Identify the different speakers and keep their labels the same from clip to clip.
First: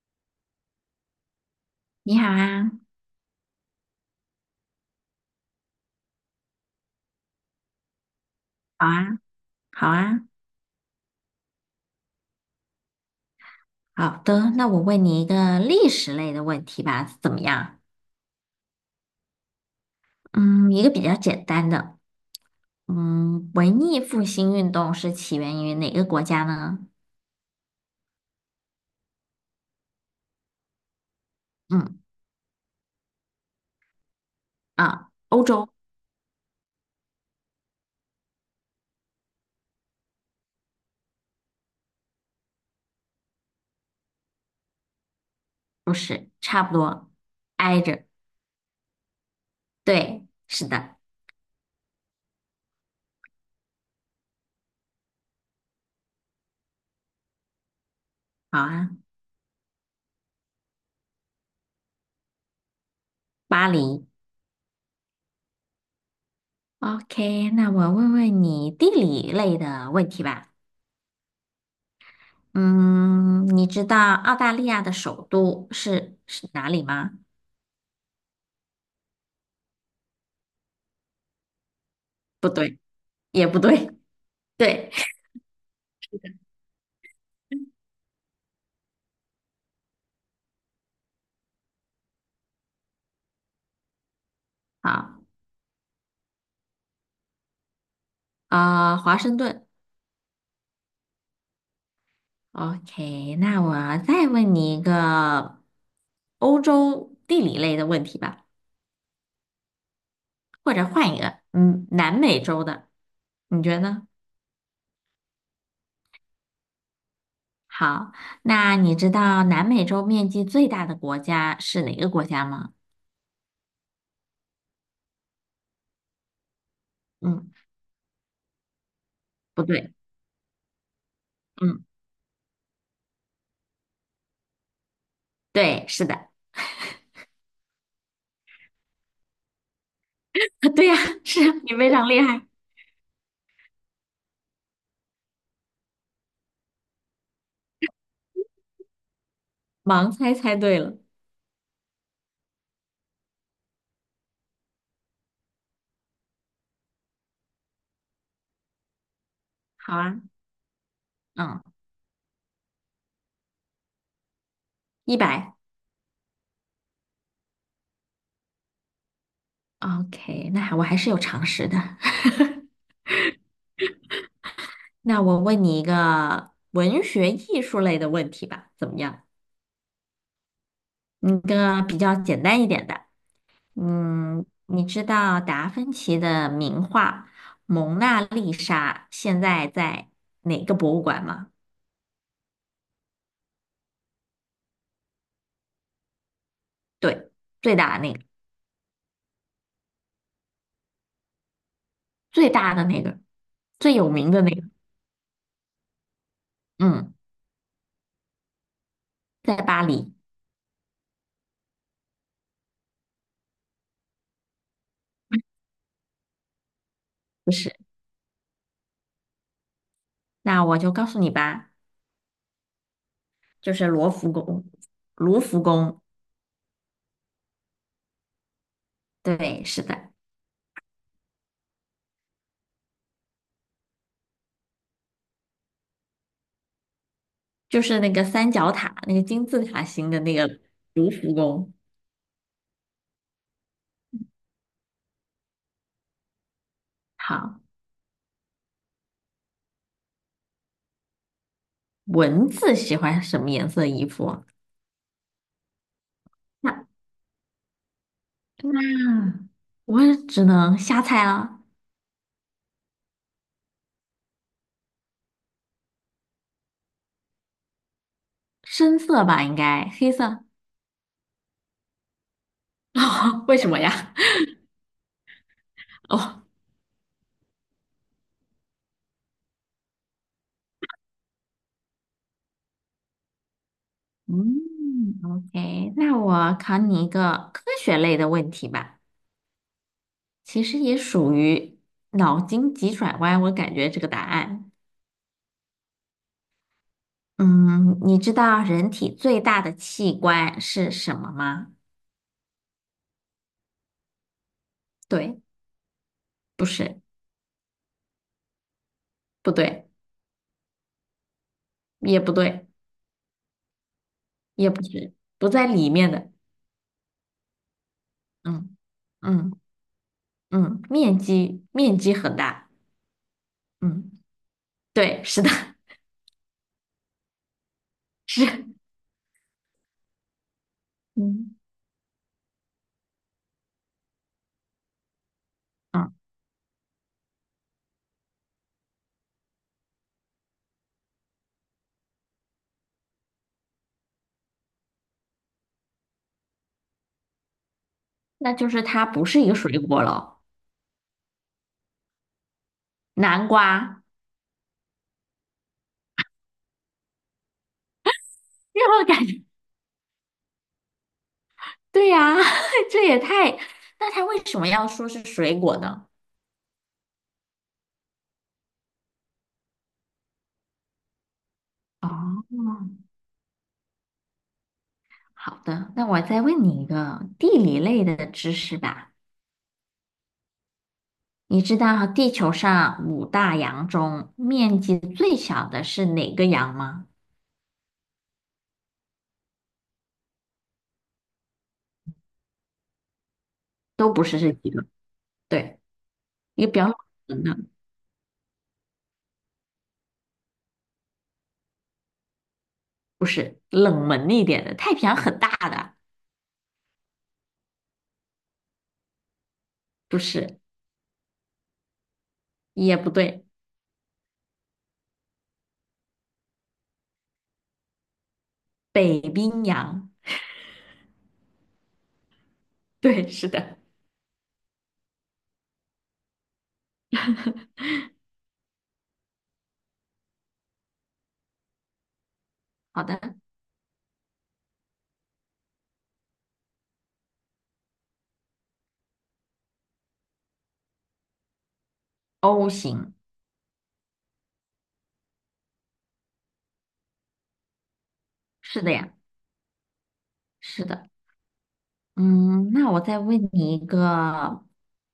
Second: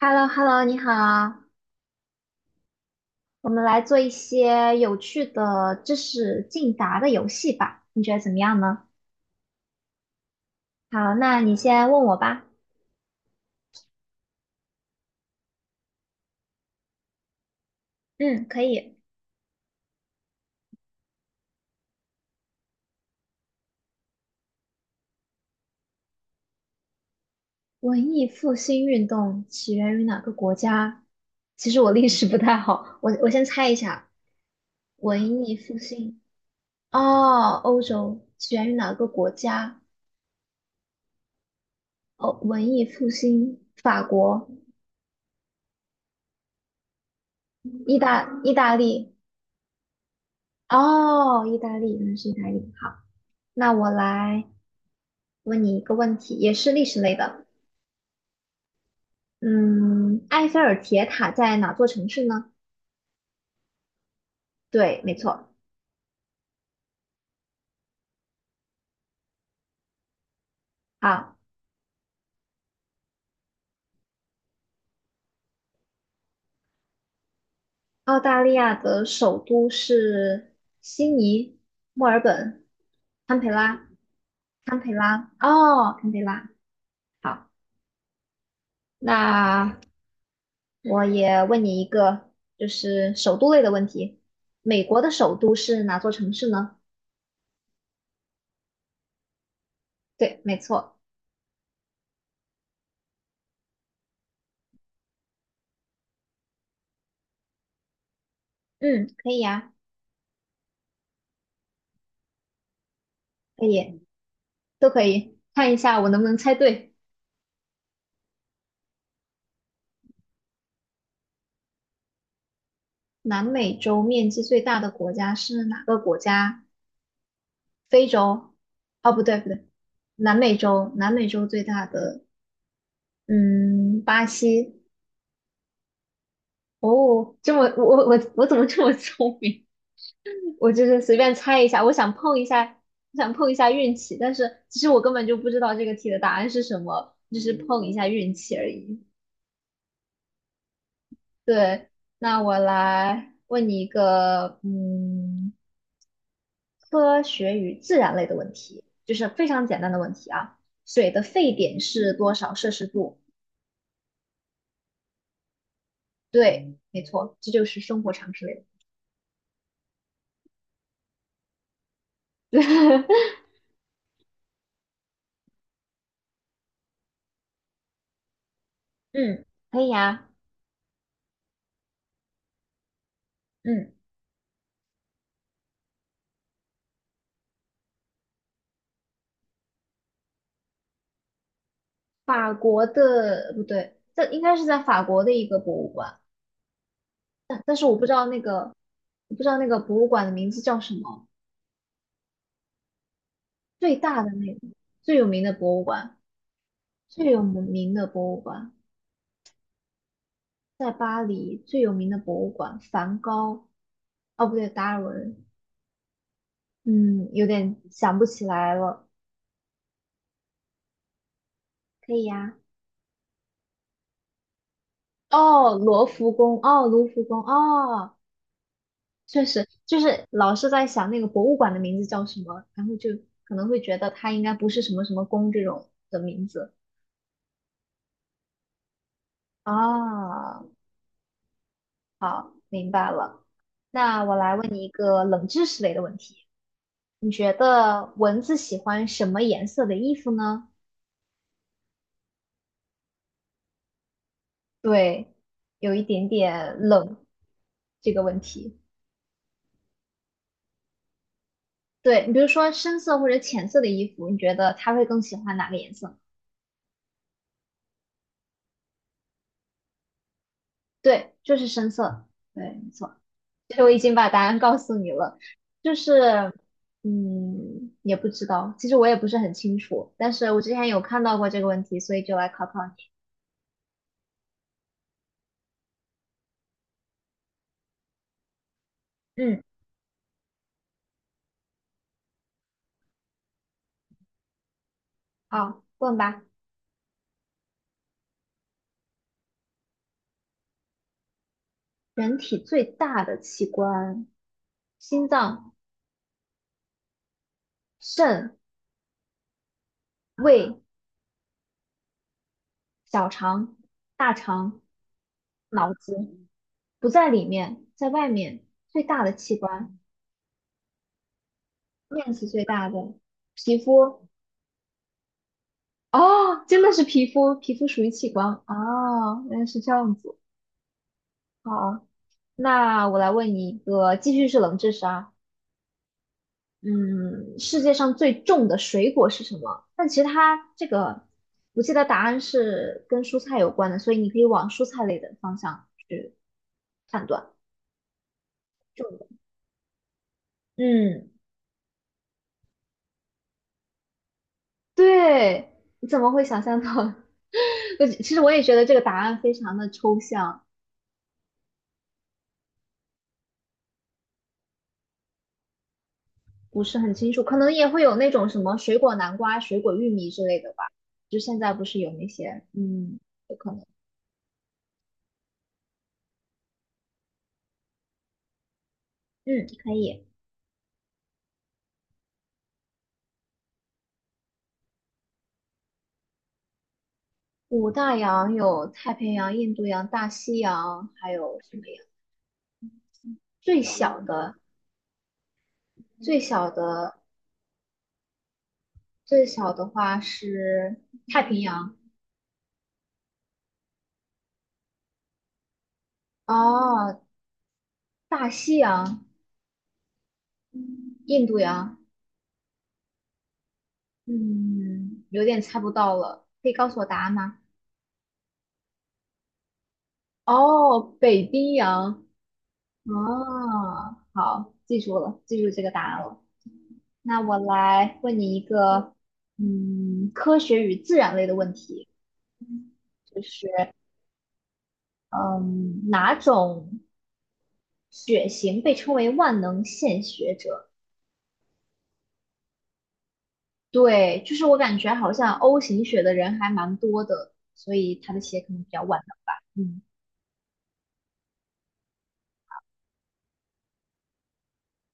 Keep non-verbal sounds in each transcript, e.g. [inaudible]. Speaker 1: h e l l o h e l l o 你好，
Speaker 2: 你好啊，
Speaker 1: 我们来做一些有趣的知识竞答的游戏吧，你觉得怎么样呢？
Speaker 2: 好啊，好啊，
Speaker 1: 好，那你先问我吧。
Speaker 2: 好的。那我问你一个历史类的问题吧，怎么样？
Speaker 1: 嗯，可以。
Speaker 2: 嗯，一个比较简单的。嗯，文艺复兴运动是起源于哪个国家呢？
Speaker 1: 文艺复兴运动起源于哪个国家？其实我
Speaker 2: 嗯
Speaker 1: 历史不太好，我先猜一下。
Speaker 2: 啊，欧
Speaker 1: 文艺
Speaker 2: 洲
Speaker 1: 复兴，哦，欧洲起源于哪个国家？哦，文艺复兴，法国、
Speaker 2: 不是，差不多，挨
Speaker 1: 意
Speaker 2: 着。
Speaker 1: 大意大利。
Speaker 2: 对，是的，
Speaker 1: 哦，意大利，原来是意大利。好，那我来。问你一个问题，也是历史类的。
Speaker 2: 好啊，
Speaker 1: 嗯，埃菲尔铁塔在哪座城市呢？
Speaker 2: 巴黎。
Speaker 1: 对，没错。
Speaker 2: OK，那我问问你地理类的问题吧。
Speaker 1: 好，
Speaker 2: 嗯，你知道澳大利亚的首都是哪里吗？
Speaker 1: 澳大利亚的首都是悉尼、墨尔
Speaker 2: 不
Speaker 1: 本、
Speaker 2: 对，
Speaker 1: 堪
Speaker 2: 也
Speaker 1: 培
Speaker 2: 不
Speaker 1: 拉、
Speaker 2: 对。
Speaker 1: 堪
Speaker 2: 对，
Speaker 1: 培拉。哦，堪培拉。好，那我也问你一个，就是首都类的问题。美国的
Speaker 2: 好，
Speaker 1: 首都是哪座城市呢？
Speaker 2: 华盛顿。
Speaker 1: 对，没错。
Speaker 2: OK，那我再问你一个欧洲地理类的问题吧，
Speaker 1: 嗯，可以呀，
Speaker 2: 或者换一个，嗯，南美洲的，你
Speaker 1: 可
Speaker 2: 觉得
Speaker 1: 以，
Speaker 2: 呢？
Speaker 1: 都可以。看一下我能不能猜对。
Speaker 2: 好，那你知道南美洲面积最大的国家是哪个国家吗？
Speaker 1: 南美洲面积最大的国家是哪个国家？
Speaker 2: 嗯，
Speaker 1: 非洲？哦，不对不
Speaker 2: 不
Speaker 1: 对，
Speaker 2: 对，
Speaker 1: 南美洲，南美洲最
Speaker 2: 嗯，
Speaker 1: 大的，嗯，巴西。
Speaker 2: 对，是的，
Speaker 1: 哦，这么我怎么这么聪明？[laughs] 我
Speaker 2: [laughs]
Speaker 1: 就
Speaker 2: 对呀，
Speaker 1: 是随便
Speaker 2: 是
Speaker 1: 猜一
Speaker 2: 你
Speaker 1: 下，
Speaker 2: 非
Speaker 1: 我
Speaker 2: 常
Speaker 1: 想
Speaker 2: 厉
Speaker 1: 碰
Speaker 2: 害，
Speaker 1: 一下，我想碰一下运气，但是其实我根本就不知道这个题的答案是什么，就是碰一下运气而已。
Speaker 2: 盲猜猜对了。
Speaker 1: 对，那我来问你一个，嗯。科学与自然类的问题，就是非常简单
Speaker 2: 好
Speaker 1: 的问
Speaker 2: 啊，
Speaker 1: 题啊。水的沸
Speaker 2: 嗯，
Speaker 1: 点是多少摄氏度？
Speaker 2: 100。
Speaker 1: 对，没错，这就是生活常识类
Speaker 2: OK，那我还是有常识的。
Speaker 1: 的。[laughs]
Speaker 2: 那我问你一个文学艺术类的问题吧，怎么样？
Speaker 1: 嗯，可以呀、
Speaker 2: 嗯，个比较简单一点的。
Speaker 1: 嗯，
Speaker 2: 嗯，你知道达芬奇的名画《蒙娜丽莎》现在在哪个博物馆吗？
Speaker 1: 法国的不对，这应该是在法国的一个博物馆，
Speaker 2: 对，
Speaker 1: 但
Speaker 2: 最
Speaker 1: 但是我
Speaker 2: 大的
Speaker 1: 不知
Speaker 2: 那个，
Speaker 1: 道那个，我不知道那个博物馆的名字叫什么。
Speaker 2: 最大的那个，最
Speaker 1: 最
Speaker 2: 有
Speaker 1: 大的
Speaker 2: 名的那
Speaker 1: 那个，
Speaker 2: 个。
Speaker 1: 最有名的博物馆，
Speaker 2: 嗯，
Speaker 1: 最有名的博物馆
Speaker 2: 在巴黎。
Speaker 1: 在巴黎，最有名的博物馆，梵高，哦不对，达尔文，嗯，有
Speaker 2: 不是，
Speaker 1: 点想不起来了。
Speaker 2: 那我就告诉你吧，
Speaker 1: 可以呀、
Speaker 2: 就是罗浮宫。卢浮
Speaker 1: 哦，
Speaker 2: 宫，
Speaker 1: 罗浮宫，哦，卢浮宫，哦，确
Speaker 2: 对，
Speaker 1: 实，
Speaker 2: 是
Speaker 1: 就
Speaker 2: 的。
Speaker 1: 是老是在想那个博物馆的名字叫什么，然后就可能会觉得它应该不是什么什么宫这种的名字。
Speaker 2: 就是那个三角塔，那个金字塔形的那个
Speaker 1: 啊，
Speaker 2: 卢浮宫。
Speaker 1: 好，明白了。那我来问你一个冷知识类的问题，你觉
Speaker 2: 好，
Speaker 1: 得蚊子喜欢什么颜色的衣服呢？
Speaker 2: 蚊子喜欢什么颜色的衣服啊？
Speaker 1: 对，有一点点
Speaker 2: 那
Speaker 1: 冷这个问题。
Speaker 2: 嗯，我也只能瞎猜了，
Speaker 1: 对，你比如说深色或者浅色的衣服，你觉得他会更喜欢哪个颜色？
Speaker 2: 深色吧，应该黑色。
Speaker 1: 对，就是深色。对，没
Speaker 2: [laughs]
Speaker 1: 错。
Speaker 2: 哦，为什
Speaker 1: 其
Speaker 2: 么
Speaker 1: 实我已
Speaker 2: 呀？
Speaker 1: 经把答案告诉你了，就
Speaker 2: [laughs] 哦，
Speaker 1: 是，嗯，也不知道，其实我也不是很清楚，但是我之前有看到过这个问题，所以就来考考你。
Speaker 2: 嗯，OK，那我考你一个科学类的问题吧，
Speaker 1: 嗯，
Speaker 2: 其实也属于脑筋急转弯，我感觉这个答案。
Speaker 1: 好，问吧。
Speaker 2: 嗯，你知道人体最大的器官是什么吗？
Speaker 1: 人体最大的器官，心
Speaker 2: 对，
Speaker 1: 脏、
Speaker 2: 不是。
Speaker 1: 肾、
Speaker 2: 不对，
Speaker 1: 胃、
Speaker 2: 也不对，
Speaker 1: 小肠、大
Speaker 2: 也
Speaker 1: 肠、
Speaker 2: 不是，不在里
Speaker 1: 脑
Speaker 2: 面
Speaker 1: 子，
Speaker 2: 的。
Speaker 1: 不在里面，在外面。
Speaker 2: 嗯
Speaker 1: 最大的
Speaker 2: 嗯
Speaker 1: 器官。
Speaker 2: 嗯，面积
Speaker 1: 面
Speaker 2: 很
Speaker 1: 积最
Speaker 2: 大。
Speaker 1: 大的皮
Speaker 2: 嗯，
Speaker 1: 肤
Speaker 2: 对，是的，
Speaker 1: 哦，真的是皮肤，皮肤属于器官
Speaker 2: 是。
Speaker 1: 哦，原来是这样子。
Speaker 2: 嗯
Speaker 1: 好，那我来问你一个，继续是冷知识啊。
Speaker 2: 嗯，
Speaker 1: 嗯，世界上最重的水果是什么？但其实它这个，我记得答案是跟蔬菜有关的，所以你可以往蔬菜类的方向去判断。
Speaker 2: 那就是
Speaker 1: 重
Speaker 2: 它不
Speaker 1: 的，
Speaker 2: 是一个水果了。
Speaker 1: 嗯，
Speaker 2: 南瓜，
Speaker 1: 对，你怎么会想象到？[laughs] 我其实我也觉得这
Speaker 2: 让
Speaker 1: 个
Speaker 2: 我
Speaker 1: 答
Speaker 2: 感
Speaker 1: 案
Speaker 2: 觉，
Speaker 1: 非常的抽象。
Speaker 2: 对呀、[laughs] 这也太……那它为什么要说是水果呢？
Speaker 1: 不是很清楚，可能也会有那种什么水果南瓜、水果玉米之类的吧。就现在不是有那些，
Speaker 2: 哦，
Speaker 1: 嗯，有可能，
Speaker 2: 好的，那我再问你一个地理类的知识吧。
Speaker 1: 嗯，可以。
Speaker 2: 你知道地球上五大洋中面积最小的是哪个洋吗？
Speaker 1: 五大洋有太平洋、印度洋、大西洋，还有什么呀？最
Speaker 2: 都
Speaker 1: 小
Speaker 2: 不是这
Speaker 1: 的，
Speaker 2: 几个。对，
Speaker 1: 最
Speaker 2: 一
Speaker 1: 小
Speaker 2: 个比较
Speaker 1: 的，
Speaker 2: 冷门的，
Speaker 1: 最小的话是太平洋，
Speaker 2: 不是冷门一点的，太平洋很大的，
Speaker 1: 哦，大西洋、
Speaker 2: 不是，
Speaker 1: 印度洋，
Speaker 2: 也不对，
Speaker 1: 嗯，有点猜不到了，可以告诉我答案吗？
Speaker 2: 北冰洋，
Speaker 1: 哦，北冰洋。
Speaker 2: 对，是的，
Speaker 1: 哦，好，记住了，记住这个答案了。那我来问你一个，嗯，科学与自然类的问题，
Speaker 2: 好的
Speaker 1: 就是，嗯，哪种血型被称为万能献血者？
Speaker 2: ，O 型，
Speaker 1: 对，就是我感觉好像 O 型血的人还蛮多的，所以他的血可能
Speaker 2: 是
Speaker 1: 比
Speaker 2: 的
Speaker 1: 较
Speaker 2: 呀，
Speaker 1: 万能吧。嗯
Speaker 2: 是的，嗯，那我再问你一个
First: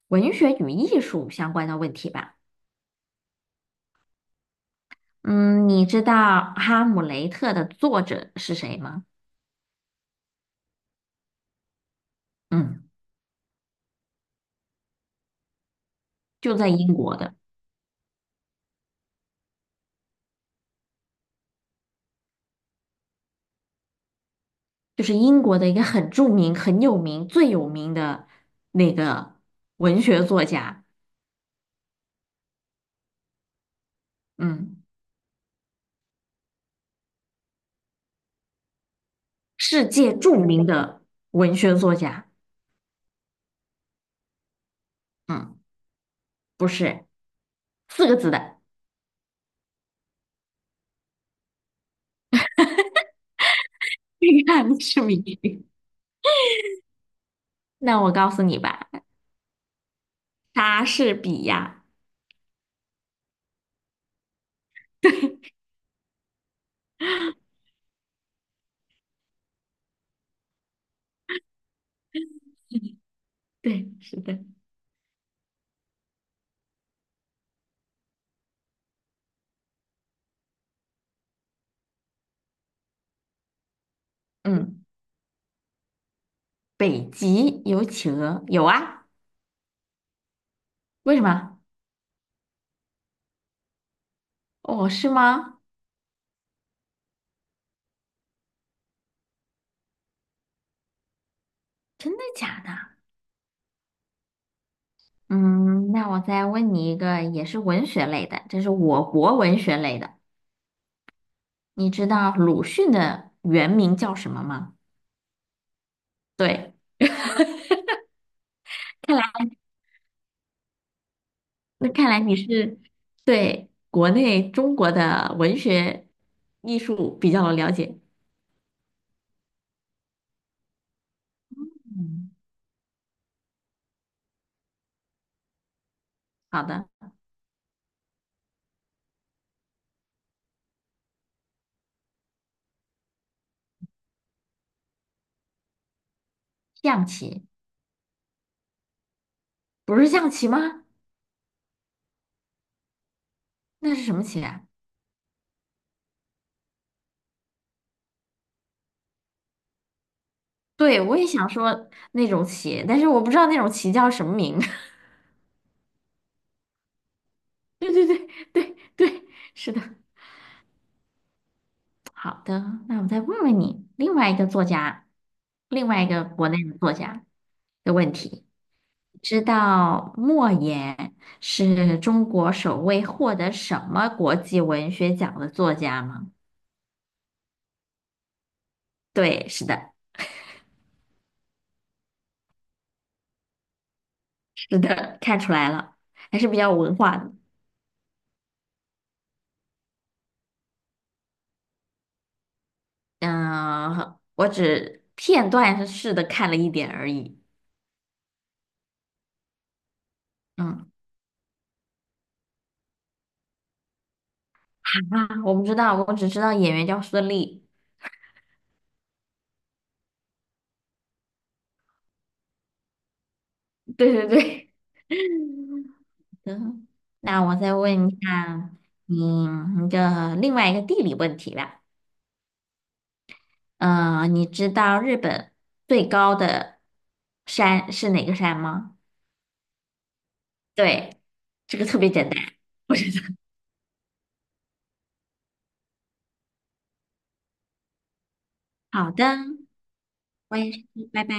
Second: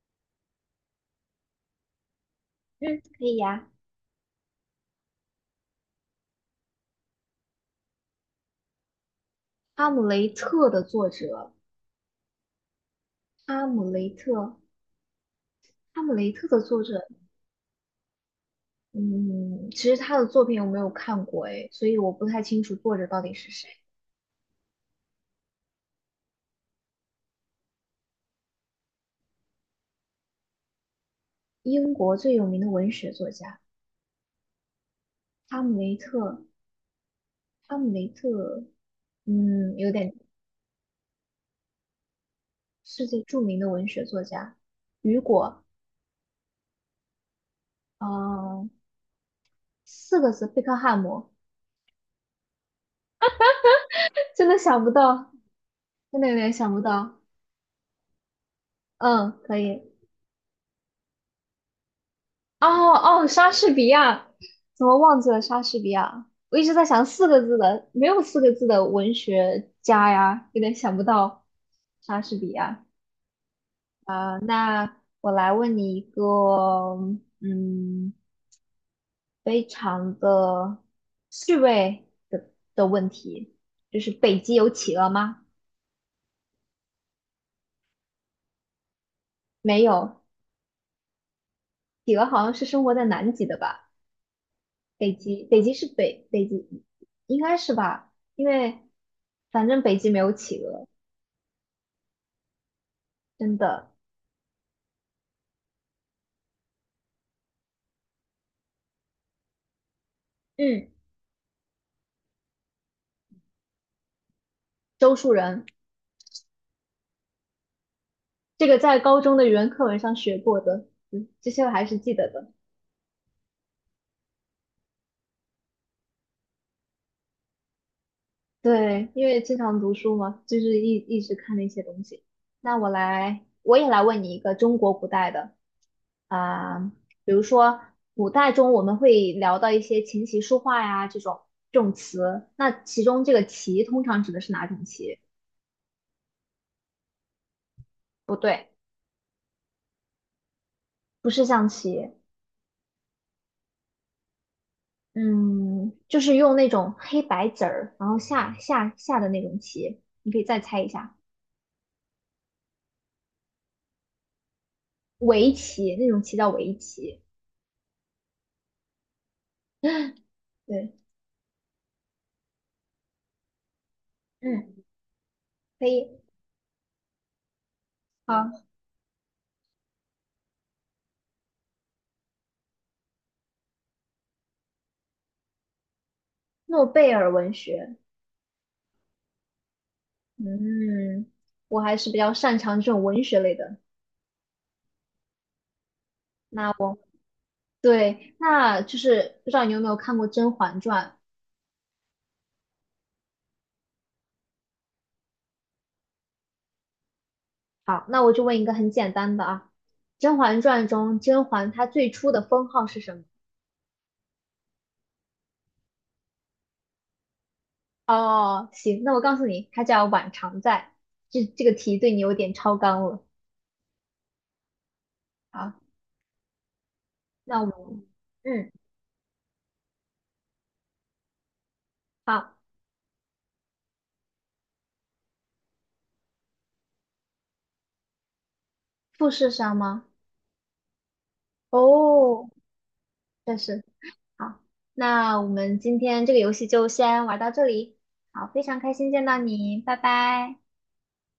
Speaker 2: 文学与艺术相关的问题吧，
Speaker 1: 嗯，可以呀。
Speaker 2: 嗯，你知道《哈姆雷特》的作者是谁吗？
Speaker 1: 哈姆雷特的作者，
Speaker 2: 嗯，
Speaker 1: 哈姆雷特，哈姆雷特
Speaker 2: 就
Speaker 1: 的
Speaker 2: 在
Speaker 1: 作
Speaker 2: 英
Speaker 1: 者
Speaker 2: 国的。
Speaker 1: 嗯，其实他的作品我没有看过诶，所以我不太清楚作者到底是谁。
Speaker 2: 就是英国的一个很著名、很有名、最有名的那个文学作家，
Speaker 1: 英国最有名的文学作家
Speaker 2: 嗯，
Speaker 1: 哈姆雷特，哈姆雷特，嗯，
Speaker 2: 世
Speaker 1: 有
Speaker 2: 界
Speaker 1: 点
Speaker 2: 著名的文学作家，
Speaker 1: 世界著名的文学作家，雨
Speaker 2: 嗯，
Speaker 1: 果，
Speaker 2: 不是四个字的，
Speaker 1: 嗯、四个字，贝克汉姆，
Speaker 2: [laughs] 这
Speaker 1: [laughs] 真的
Speaker 2: 个
Speaker 1: 想不
Speaker 2: 是谜
Speaker 1: 到，
Speaker 2: 语
Speaker 1: 真的有点想不到。
Speaker 2: 那我告诉你吧，
Speaker 1: 嗯，可以。
Speaker 2: 莎士比亚，
Speaker 1: 哦哦，莎士比亚，怎么忘记了莎士比亚？我一直在想四个字的，没有四个字的文学家呀，有点想不到莎士比亚。
Speaker 2: 对，是
Speaker 1: 啊、
Speaker 2: 的，
Speaker 1: 那我来问你一个，嗯，非常的趣味的的问题，就是北极有
Speaker 2: 嗯，
Speaker 1: 企鹅吗？
Speaker 2: 北极有企鹅，有啊，
Speaker 1: 没有，
Speaker 2: 为什么？
Speaker 1: 企鹅好像是生活在南极的吧？
Speaker 2: 哦，是
Speaker 1: 北极，
Speaker 2: 吗？
Speaker 1: 北极是北，北极应该是吧？因为反正北极没有企鹅。
Speaker 2: 真的假的？
Speaker 1: 真的。
Speaker 2: 嗯，那我再问你一个，也是文学类的，这是我国文学类的。
Speaker 1: 嗯，
Speaker 2: 你知道鲁迅的原名叫什么吗？
Speaker 1: 周树人，
Speaker 2: 对，
Speaker 1: 这个在
Speaker 2: 看
Speaker 1: 高中
Speaker 2: 来
Speaker 1: 的语文课文上学过的，嗯，这些我还是记得的。
Speaker 2: 对国内中国的文学艺术比较了解。
Speaker 1: 对，因为经常读书嘛，就是一直看那些东西。
Speaker 2: 嗯，
Speaker 1: 那我来，我也来问你一个中国古代的
Speaker 2: 好
Speaker 1: 啊、
Speaker 2: 的，
Speaker 1: 比如说古代中我们会聊到一些琴棋书画呀这种这种词，那其中这个棋通常指的是哪种棋？
Speaker 2: 象棋
Speaker 1: 不对，
Speaker 2: 不是象棋吗？
Speaker 1: 不是象棋，
Speaker 2: 那是什么棋啊？
Speaker 1: 嗯，就是用那种黑白子儿，然后下的那种棋，你可以再猜一
Speaker 2: 对，
Speaker 1: 下，
Speaker 2: 我也想说那种棋，但是我不知道那种棋叫什么名。[laughs]
Speaker 1: 围棋那种棋叫围棋。
Speaker 2: 对对对对对，是的。
Speaker 1: 对，
Speaker 2: 好的，那我再问问你，另外一个作
Speaker 1: 嗯，
Speaker 2: 家，
Speaker 1: 可
Speaker 2: 另外
Speaker 1: 以。
Speaker 2: 一个国内的作家的问题。
Speaker 1: 好，
Speaker 2: 知道莫言是中国首位获得什么国际文学奖的作家吗？
Speaker 1: 诺贝尔文学，
Speaker 2: 对，是的，
Speaker 1: 嗯，我还是比较擅长这种文学类的。
Speaker 2: 是的，看出来了，还是比较
Speaker 1: 那
Speaker 2: 有文
Speaker 1: 我
Speaker 2: 化的。
Speaker 1: 对，那就是不知道你有没有看过《甄嬛传》？
Speaker 2: 嗯，我只片段式的看了一点而已。
Speaker 1: 好，那我就问一个很简单的啊，《甄嬛传》
Speaker 2: 嗯
Speaker 1: 中甄嬛她最初的封号是什么？
Speaker 2: 啊，我不知道，我只知道演员叫孙俪。
Speaker 1: 哦，行，那我告诉你，它叫晚常在。这个题对你有点超纲了。
Speaker 2: [laughs] 对对对，
Speaker 1: 好，
Speaker 2: 嗯，那我
Speaker 1: 那我
Speaker 2: 再
Speaker 1: 们，
Speaker 2: 问一
Speaker 1: 嗯，
Speaker 2: 下你一个另外一个地理问题吧。
Speaker 1: 好，
Speaker 2: 嗯，你知道日本最高的山是哪个山吗？
Speaker 1: 复试上吗？
Speaker 2: 对，这个特别简
Speaker 1: 哦，
Speaker 2: 单。
Speaker 1: 确实。好，那我们今天这个游戏就先玩到这里。好，非常开
Speaker 2: 好
Speaker 1: 心
Speaker 2: 的，
Speaker 1: 见到你，拜
Speaker 2: 我
Speaker 1: 拜。
Speaker 2: 也是，拜拜。